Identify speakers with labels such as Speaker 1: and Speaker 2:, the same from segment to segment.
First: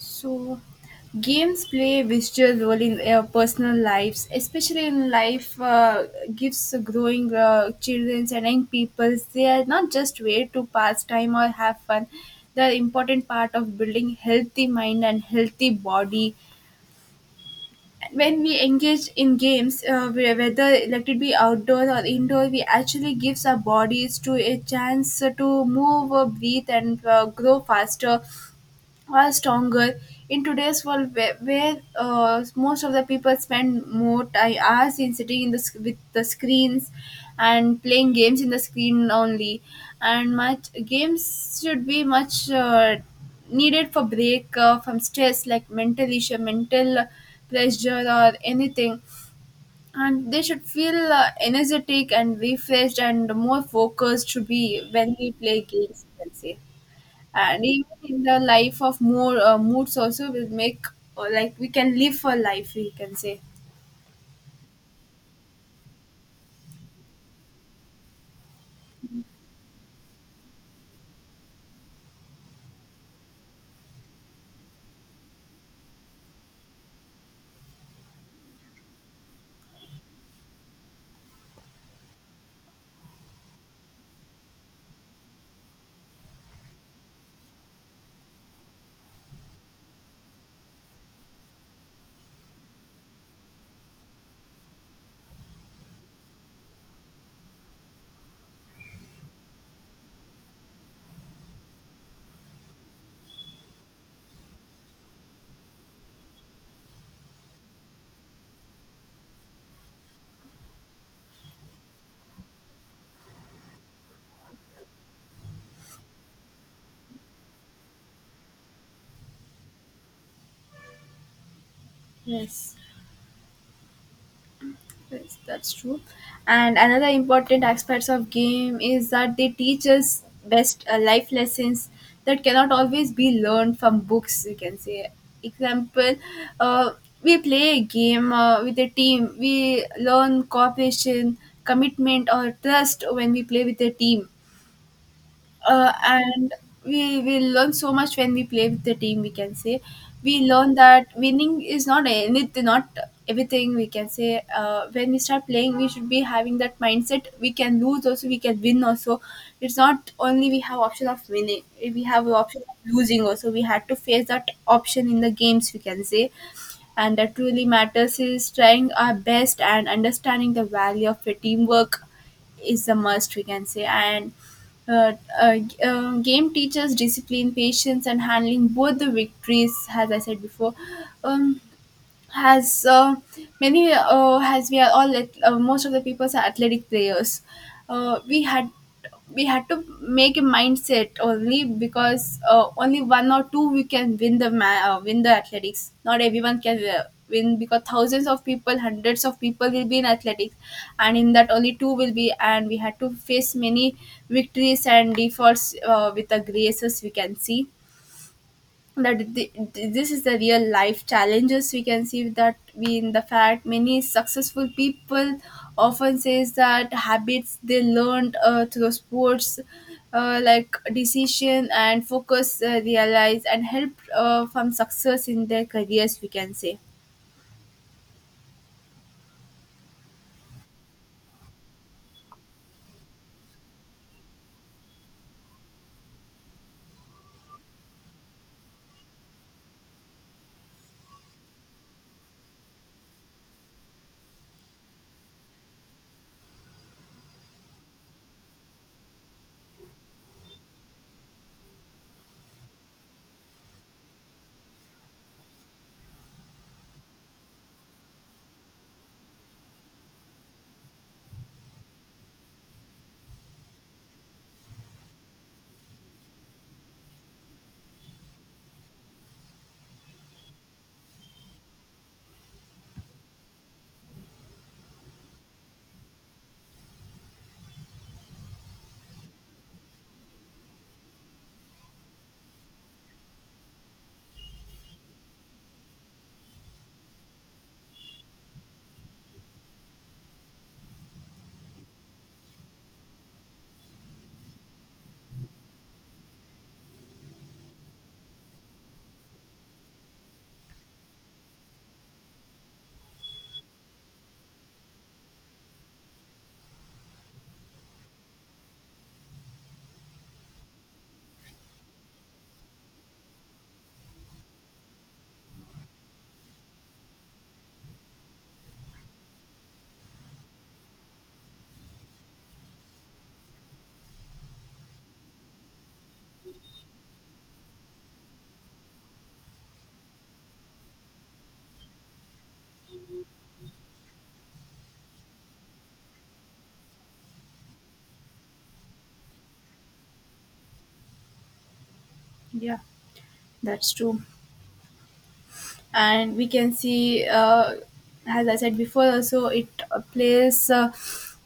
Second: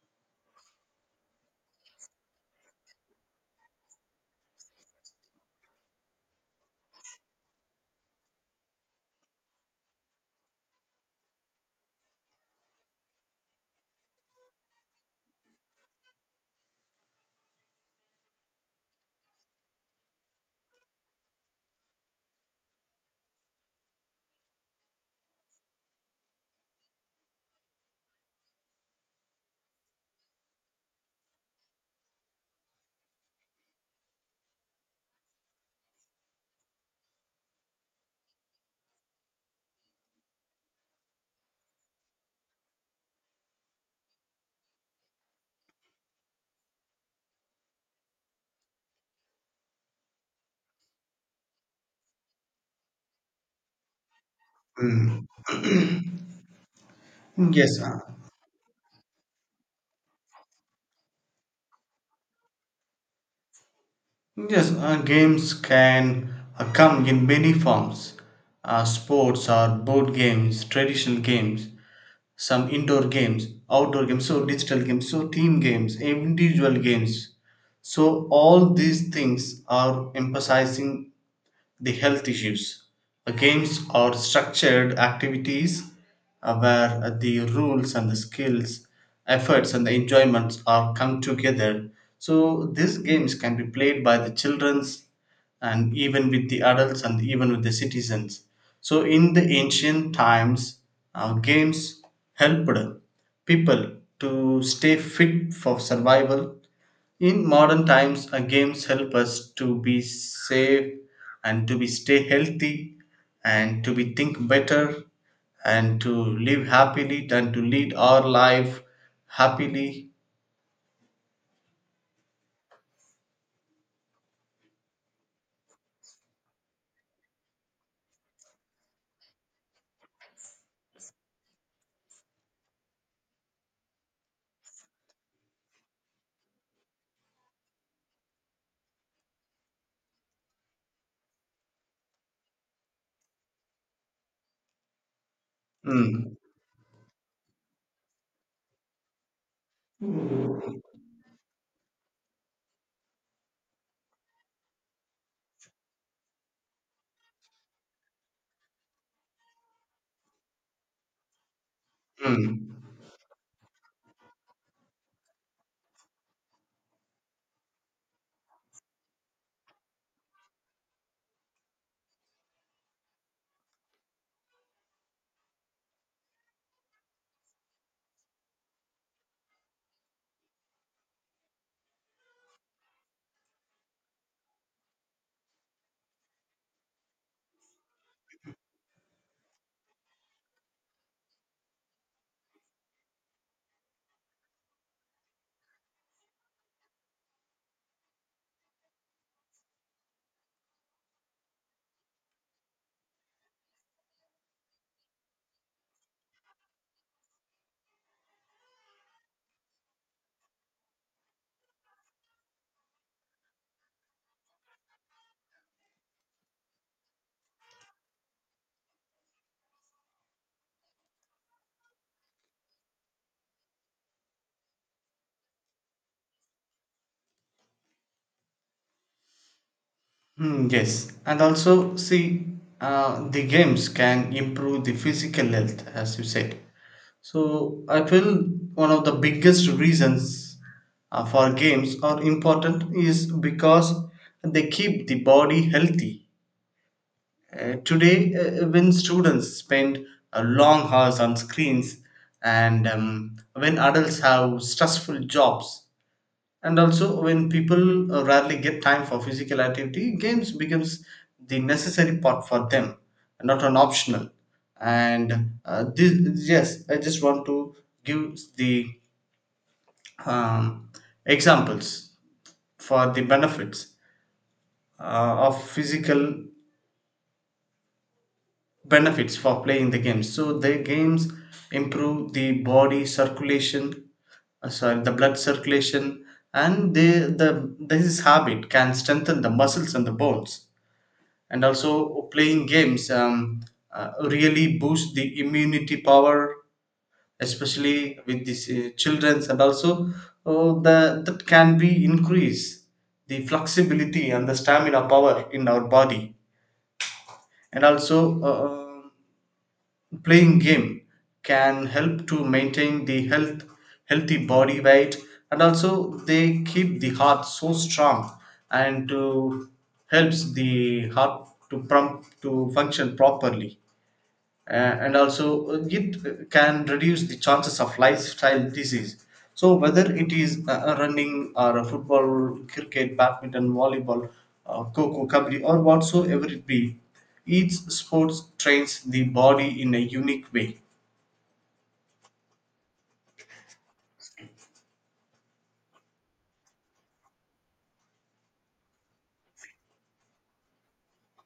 Speaker 1: So, games play a visual role in our personal lives, especially in life gives growing children and young people. They are not just way to pass time or have fun. They are important part of building healthy mind and healthy body. And when we engage in games, whether let it be outdoor or indoor, we actually gives our bodies to a chance to move, breathe, and grow faster are stronger in today's world where most of the people spend more time hours in sitting in with the screens and playing games in the screen only, and much games should be much needed for break from stress like mental issue mental pressure or anything, and they should feel energetic and refreshed and more focused to be when
Speaker 2: Mm.
Speaker 1: we play games, you can say. And
Speaker 2: Yes,
Speaker 1: even in the life of more moods also will make, or like we can live for life, we can say.
Speaker 2: yes. Games can come in many forms. Sports or board games, traditional games, some indoor games, outdoor games, so digital games, so team games, individual games. So all these things are emphasizing the health issues. Games are structured activities where the rules and the skills, efforts and the enjoyments are come together. So these games can be played by the childrens and even with the adults and even with the citizens. So in the ancient times, games helped people to stay fit for survival in modern times, games help us to be safe and to be stay healthy and to be think better and to live happily and to lead our life happily.
Speaker 1: Yes, yes that's true, and another important aspects of game is that they teach us best life lessons that cannot always be learned from books, we can say. Example, uh, we play a game with a team we learn cooperation, commitment or trust when we play with a team.
Speaker 2: Mm.
Speaker 1: And we learn so much when we play with the team, we can say. We learn that winning is not anything, not everything, we can say. When we start playing we should be having that mindset, we can lose also, we can win also. It's not only we have option of winning, we have an option
Speaker 2: Mm.
Speaker 1: of losing also, we had to face that option in the games, we can say. And that really matters is trying our best and understanding the value of a teamwork is a must, we can say. And uh, game teaches discipline, patience, and handling both the victories, as I said before. Um, has many, has we are all at, most of the people are athletic players. uh, we had we had to make a mindset only because only one or two we can win win the athletics, not everyone can win because thousands of people hundreds of people will be in athletics, and in that only two will be, and we had to face many victories and defaults with the graces, we can see that. The, this is the real life challenges, we can see that we in the fact many successful people often says that habits they learned through sports, like decision and focus, realize and help from success in their careers, we can say.
Speaker 2: Yes, and also see, the games can improve the physical health, as you said. So I feel one of the biggest reasons for games are important is because they keep the body healthy. Today, when students spend long hours on screens, and when adults have stressful jobs, and also when people rarely get time for physical activity games becomes the necessary part for them not an optional and this yes I just want to give the um, examples for the benefits uh, of physical benefits for playing the games so the games improve the body circulation sorry the blood circulation and they, the this habit can strengthen the muscles and the bones and also playing games really boost the immunity power especially with these children's and also that can be increase the flexibility and the stamina power in our body and also playing game can help to maintain the health healthy body weight and also they keep the heart so strong and to helps the heart to pump to function properly and also it can reduce the chances of lifestyle disease so whether it is running or a football cricket badminton volleyball coco kabaddi or whatsoever it be each sport trains the body in a unique way.
Speaker 1: Yeah, that's true, and we can see as I said before, also it plays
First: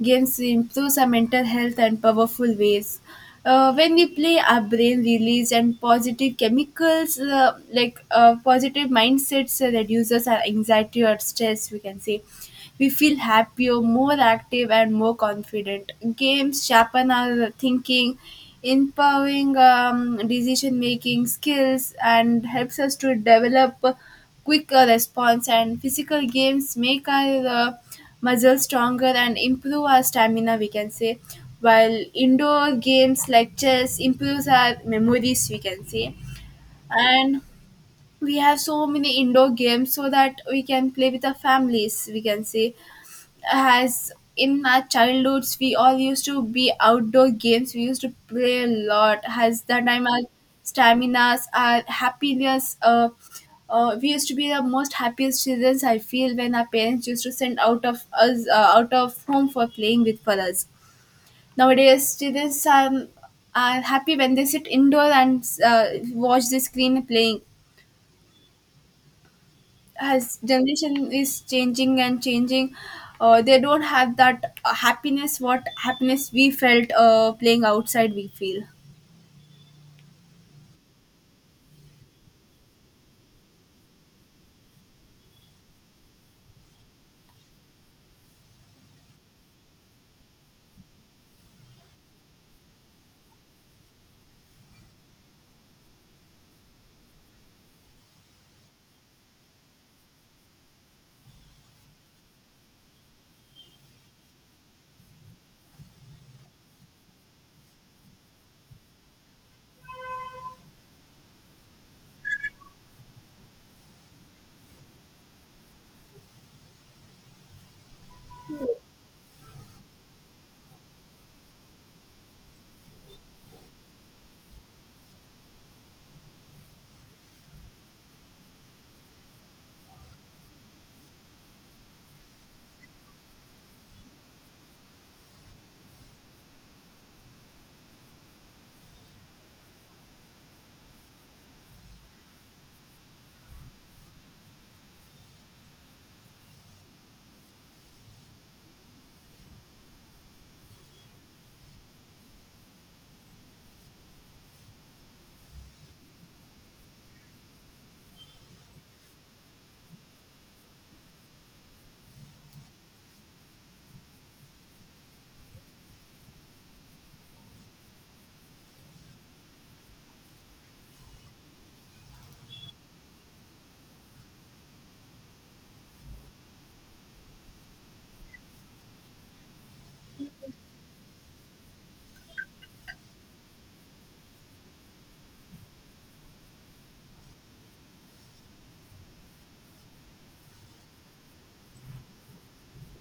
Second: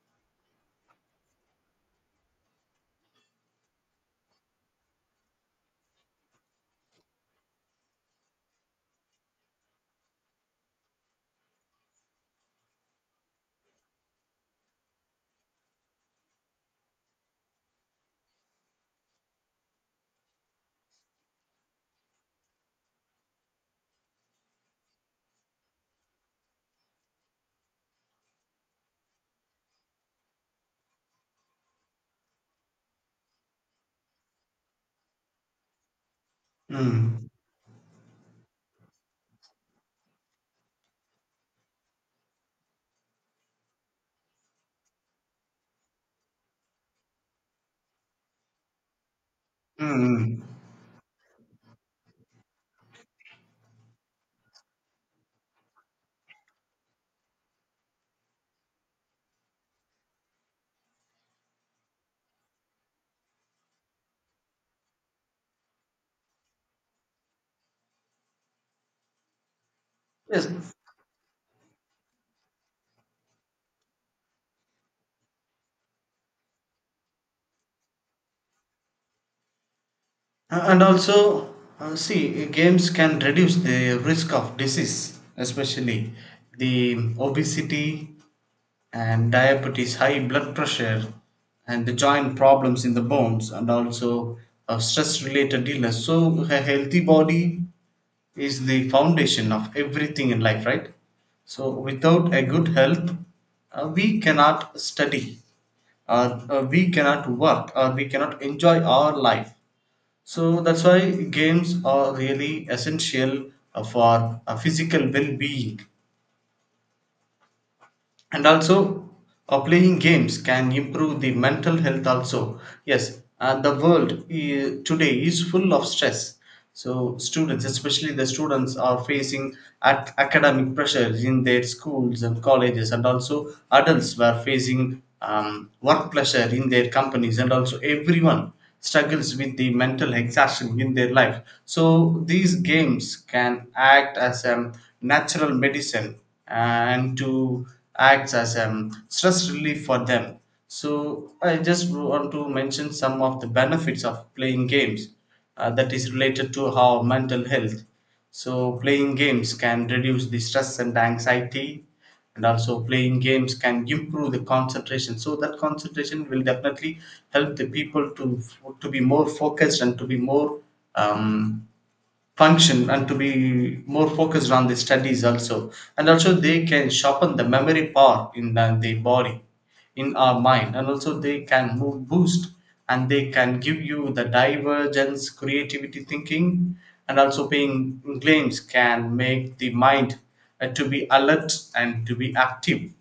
Speaker 1: games improves our mental health and powerful ways. When we play, our brain release and positive chemicals positive mindsets, reduces our anxiety or stress, we can say. We feel happier, more active, and more confident. Games sharpen our thinking, empowering decision making skills, and helps us to develop a quicker response. And physical games make our muscles stronger and improve our stamina, we can say. While indoor games like chess improves our memories, we can say.
Speaker 2: Mm.
Speaker 1: And we have so many indoor games so that we can play with our families, we can say. As in our childhoods we all used to be outdoor games, we used to play a lot. Has that time our
Speaker 2: Mm.
Speaker 1: staminas, our happiness, we used to be the most happiest children I feel, when our parents used to send out of us out of home for playing with for us. Nowadays children are happy when they sit indoor and watch the screen playing, has
Speaker 2: Yes.
Speaker 1: generation is changing and changing. They don't have that happiness, what happiness we felt playing outside, we feel.
Speaker 2: And also see games can reduce the risk of disease especially the obesity and diabetes high blood pressure and the joint problems in the bones and also stress related illness so a healthy body is the foundation of everything in life right so without a good health we cannot study or we cannot work or we cannot enjoy our life so that's why games are really essential for a physical well being and also playing games can improve the mental health also yes and the world today is full of stress so students especially the students are facing ac- academic pressures in their schools and colleges and also adults were facing work pressure in their companies and also everyone struggles with the mental exhaustion in their life so these games can act as a natural medicine and to act as a stress relief for them. So I just want to mention some of the benefits of playing games that is related to our mental health. So playing games can reduce the stress and anxiety, and also playing games can improve the concentration. So that concentration will definitely help the people to be more focused and to be more um, function and to be more focused on the studies also and also they can sharpen the memory part in the body in our mind and also they can move boost and they can give you the divergence creativity thinking and also playing games can make the mind to be alert and to be active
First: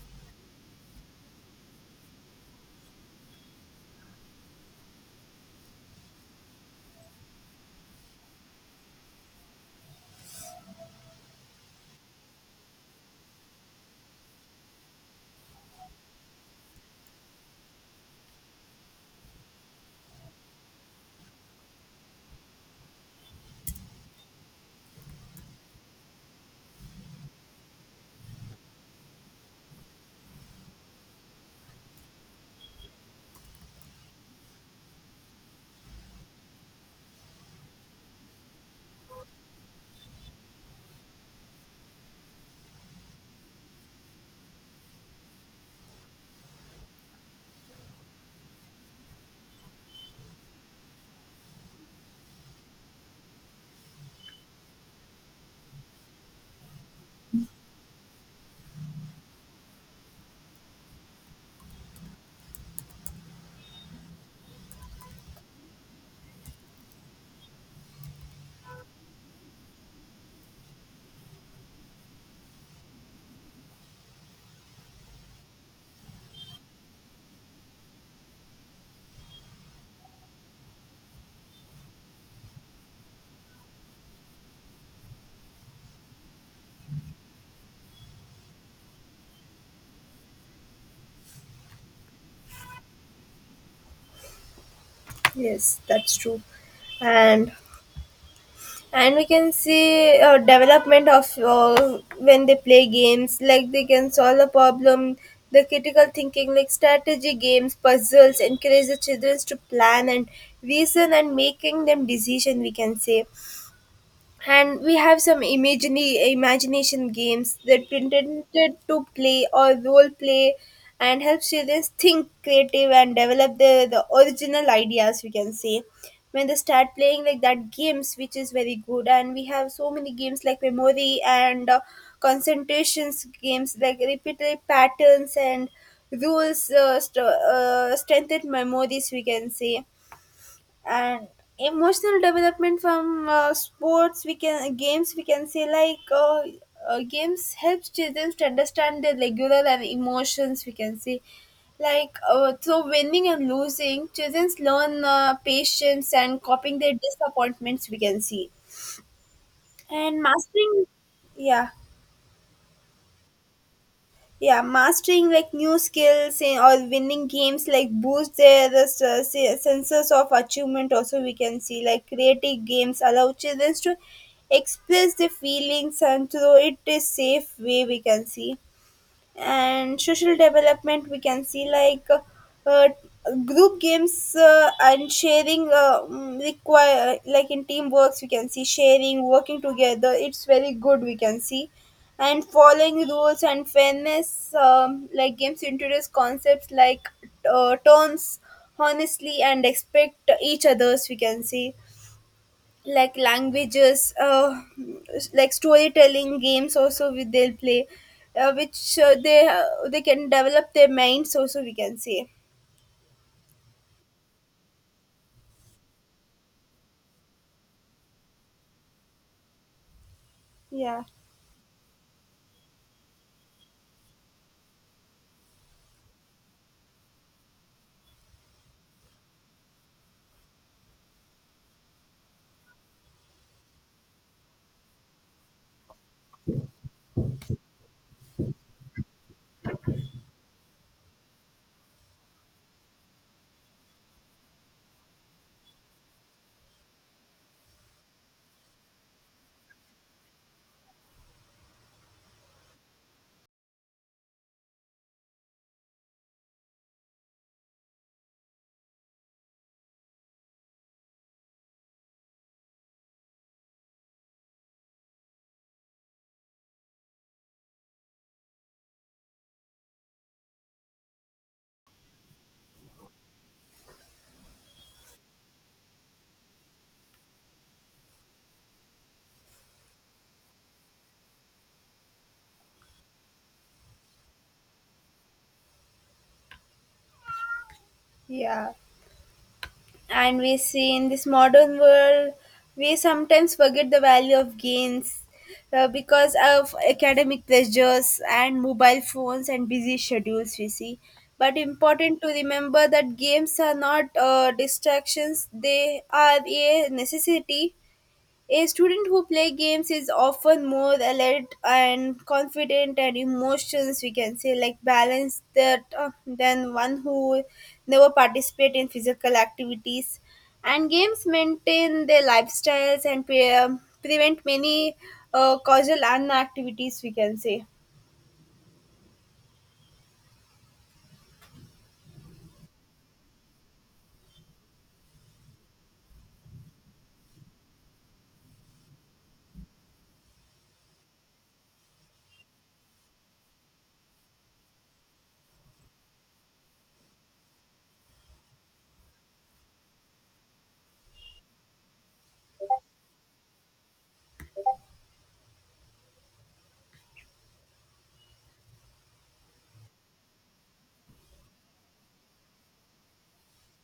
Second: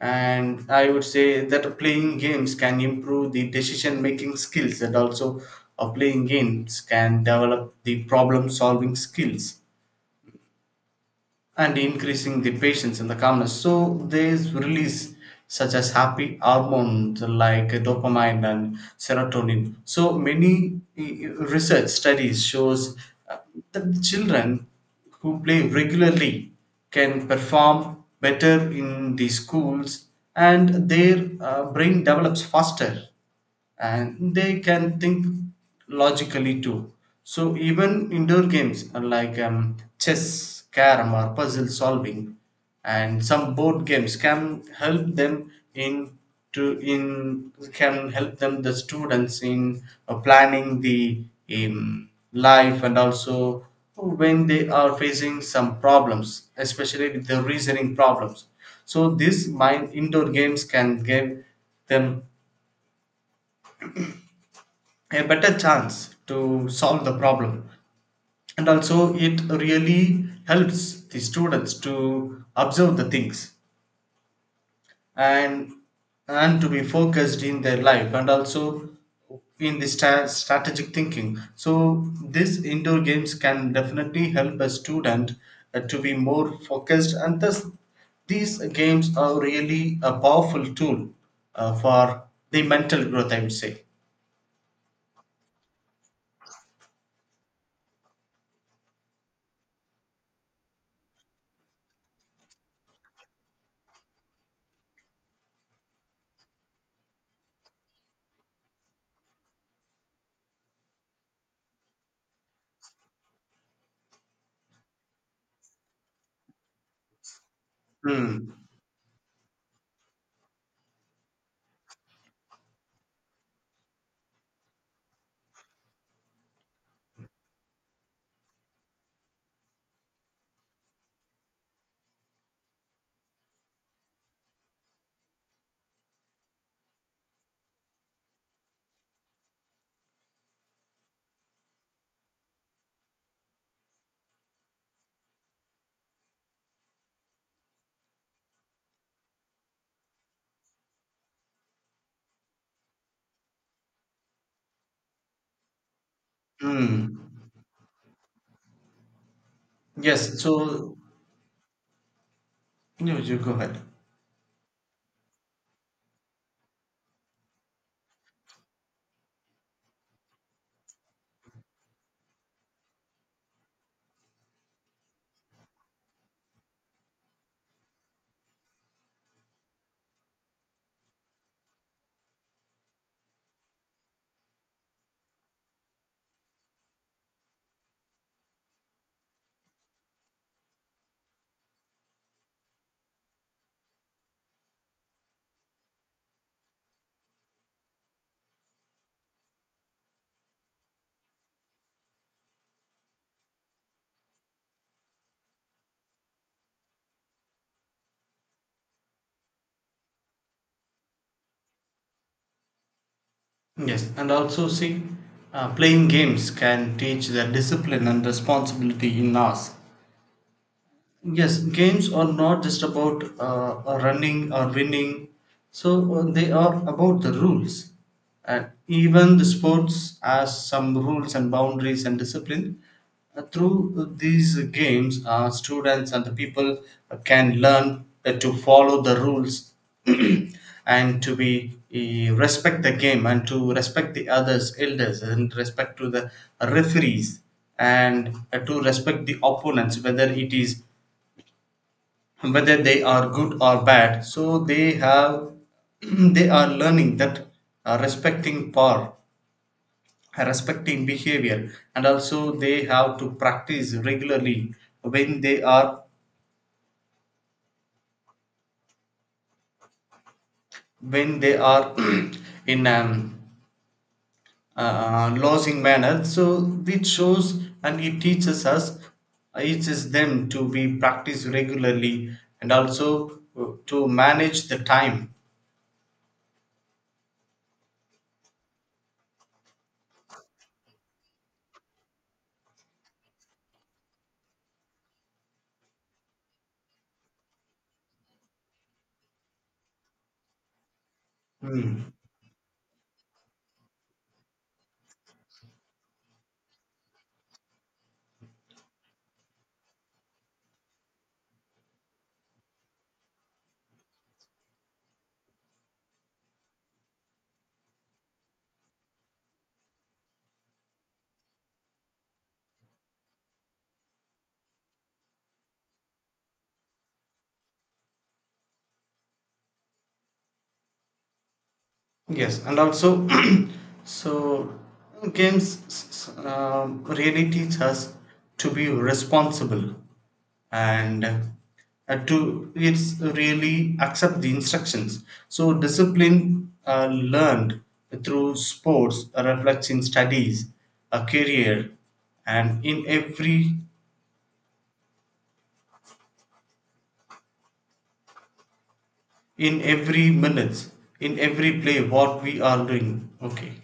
Speaker 2: and I would say that playing games can improve the decision making skills and also playing games can develop the problem solving skills and increasing the patience and the calmness. So they release such as happy hormones like dopamine and serotonin. So many research studies shows uh, that children who play regularly can perform better in the schools and their brain develops faster and they can think logically too. So even indoor games are like chess, carom, or puzzle solving, and some board games can help them in to in can help them the students in planning the life and also when they are facing some problems, especially with the reasoning problems. So this mind indoor games can give them a better chance to solve the problem and also it really helps the students to observe the things and and to be focused in their life and also in the stra- strategic thinking so these indoor games can definitely help a student to be more focused and thus these games are really a powerful tool for the mental growth I would say.
Speaker 1: Yes, that's true. And and we can see development of when they play games, like they can solve a problem. The critical thinking, like strategy games, puzzles, encourage the children to plan and reason and making them decision, we can say. And we have some imagination games that
Speaker 2: Hmm.
Speaker 1: pretended to play or role play, and help students think creative and develop the original ideas, we can say, when they start playing like that games, which is very good. And we have so many games like memory and concentrations games, like repeated patterns and rules, strengthened memories, we can say. And emotional development from sports we can games we can say, like games helps children to understand their regular and emotions, we can say. Like through winning and losing, children learn patience and coping their
Speaker 2: Hmm.
Speaker 1: disappointments, we can see, and
Speaker 2: Yes,
Speaker 1: mastering.
Speaker 2: so
Speaker 1: Yeah,
Speaker 2: you go ahead.
Speaker 1: yeah, mastering like new skills in, or winning games, like boost their senses of achievement also, we can see. Like creative games allow children to express their feelings, and through it is safe way, we can see. And social development, we can see, like uh, group games and sharing, require like in teamworks, we can see, sharing working together, it's very good, we can see. And following rules and fairness, like games introduce concepts like turns honestly and expect each others, we can see. Like languages, like storytelling games also, we, they'll play, which they can develop their minds also, we can say.
Speaker 2: Yes, and also see, playing games can teach the discipline and responsibility in us.
Speaker 1: Yeah,
Speaker 2: Yes, games are not just about running or winning, so they are about the rules. And even the sports has some rules and boundaries and discipline. Through these games, students and the people can learn to follow the rules and to be respect the game and to respect the others, elders, and respect to the referees and to respect the opponents, whether it is whether they are good or bad so they have they are learning that respecting power respecting behavior and also they have to practice regularly when they are when they are in losing manner so it shows and it teaches us teaches them to be practiced regularly and also to manage the time.
Speaker 1: yeah, and we see in this modern world we sometimes forget the value of games, because of academic pressures and mobile phones and busy schedules, we see. But
Speaker 2: Hmm.
Speaker 1: important to remember that games are not distractions, they are a necessity. A student who plays games is often more alert and confident and emotions, we can say, like balanced, that than one who never participate in physical activities. And games maintain their lifestyles and prevent many causal unactivities, we can say.
Speaker 2: Yes, and also, so games really teach us to be responsible and to it's really accept the instructions. So discipline learned through sports reflects in studies, a career, and in every minutes, in every play, what we are doing. Okay.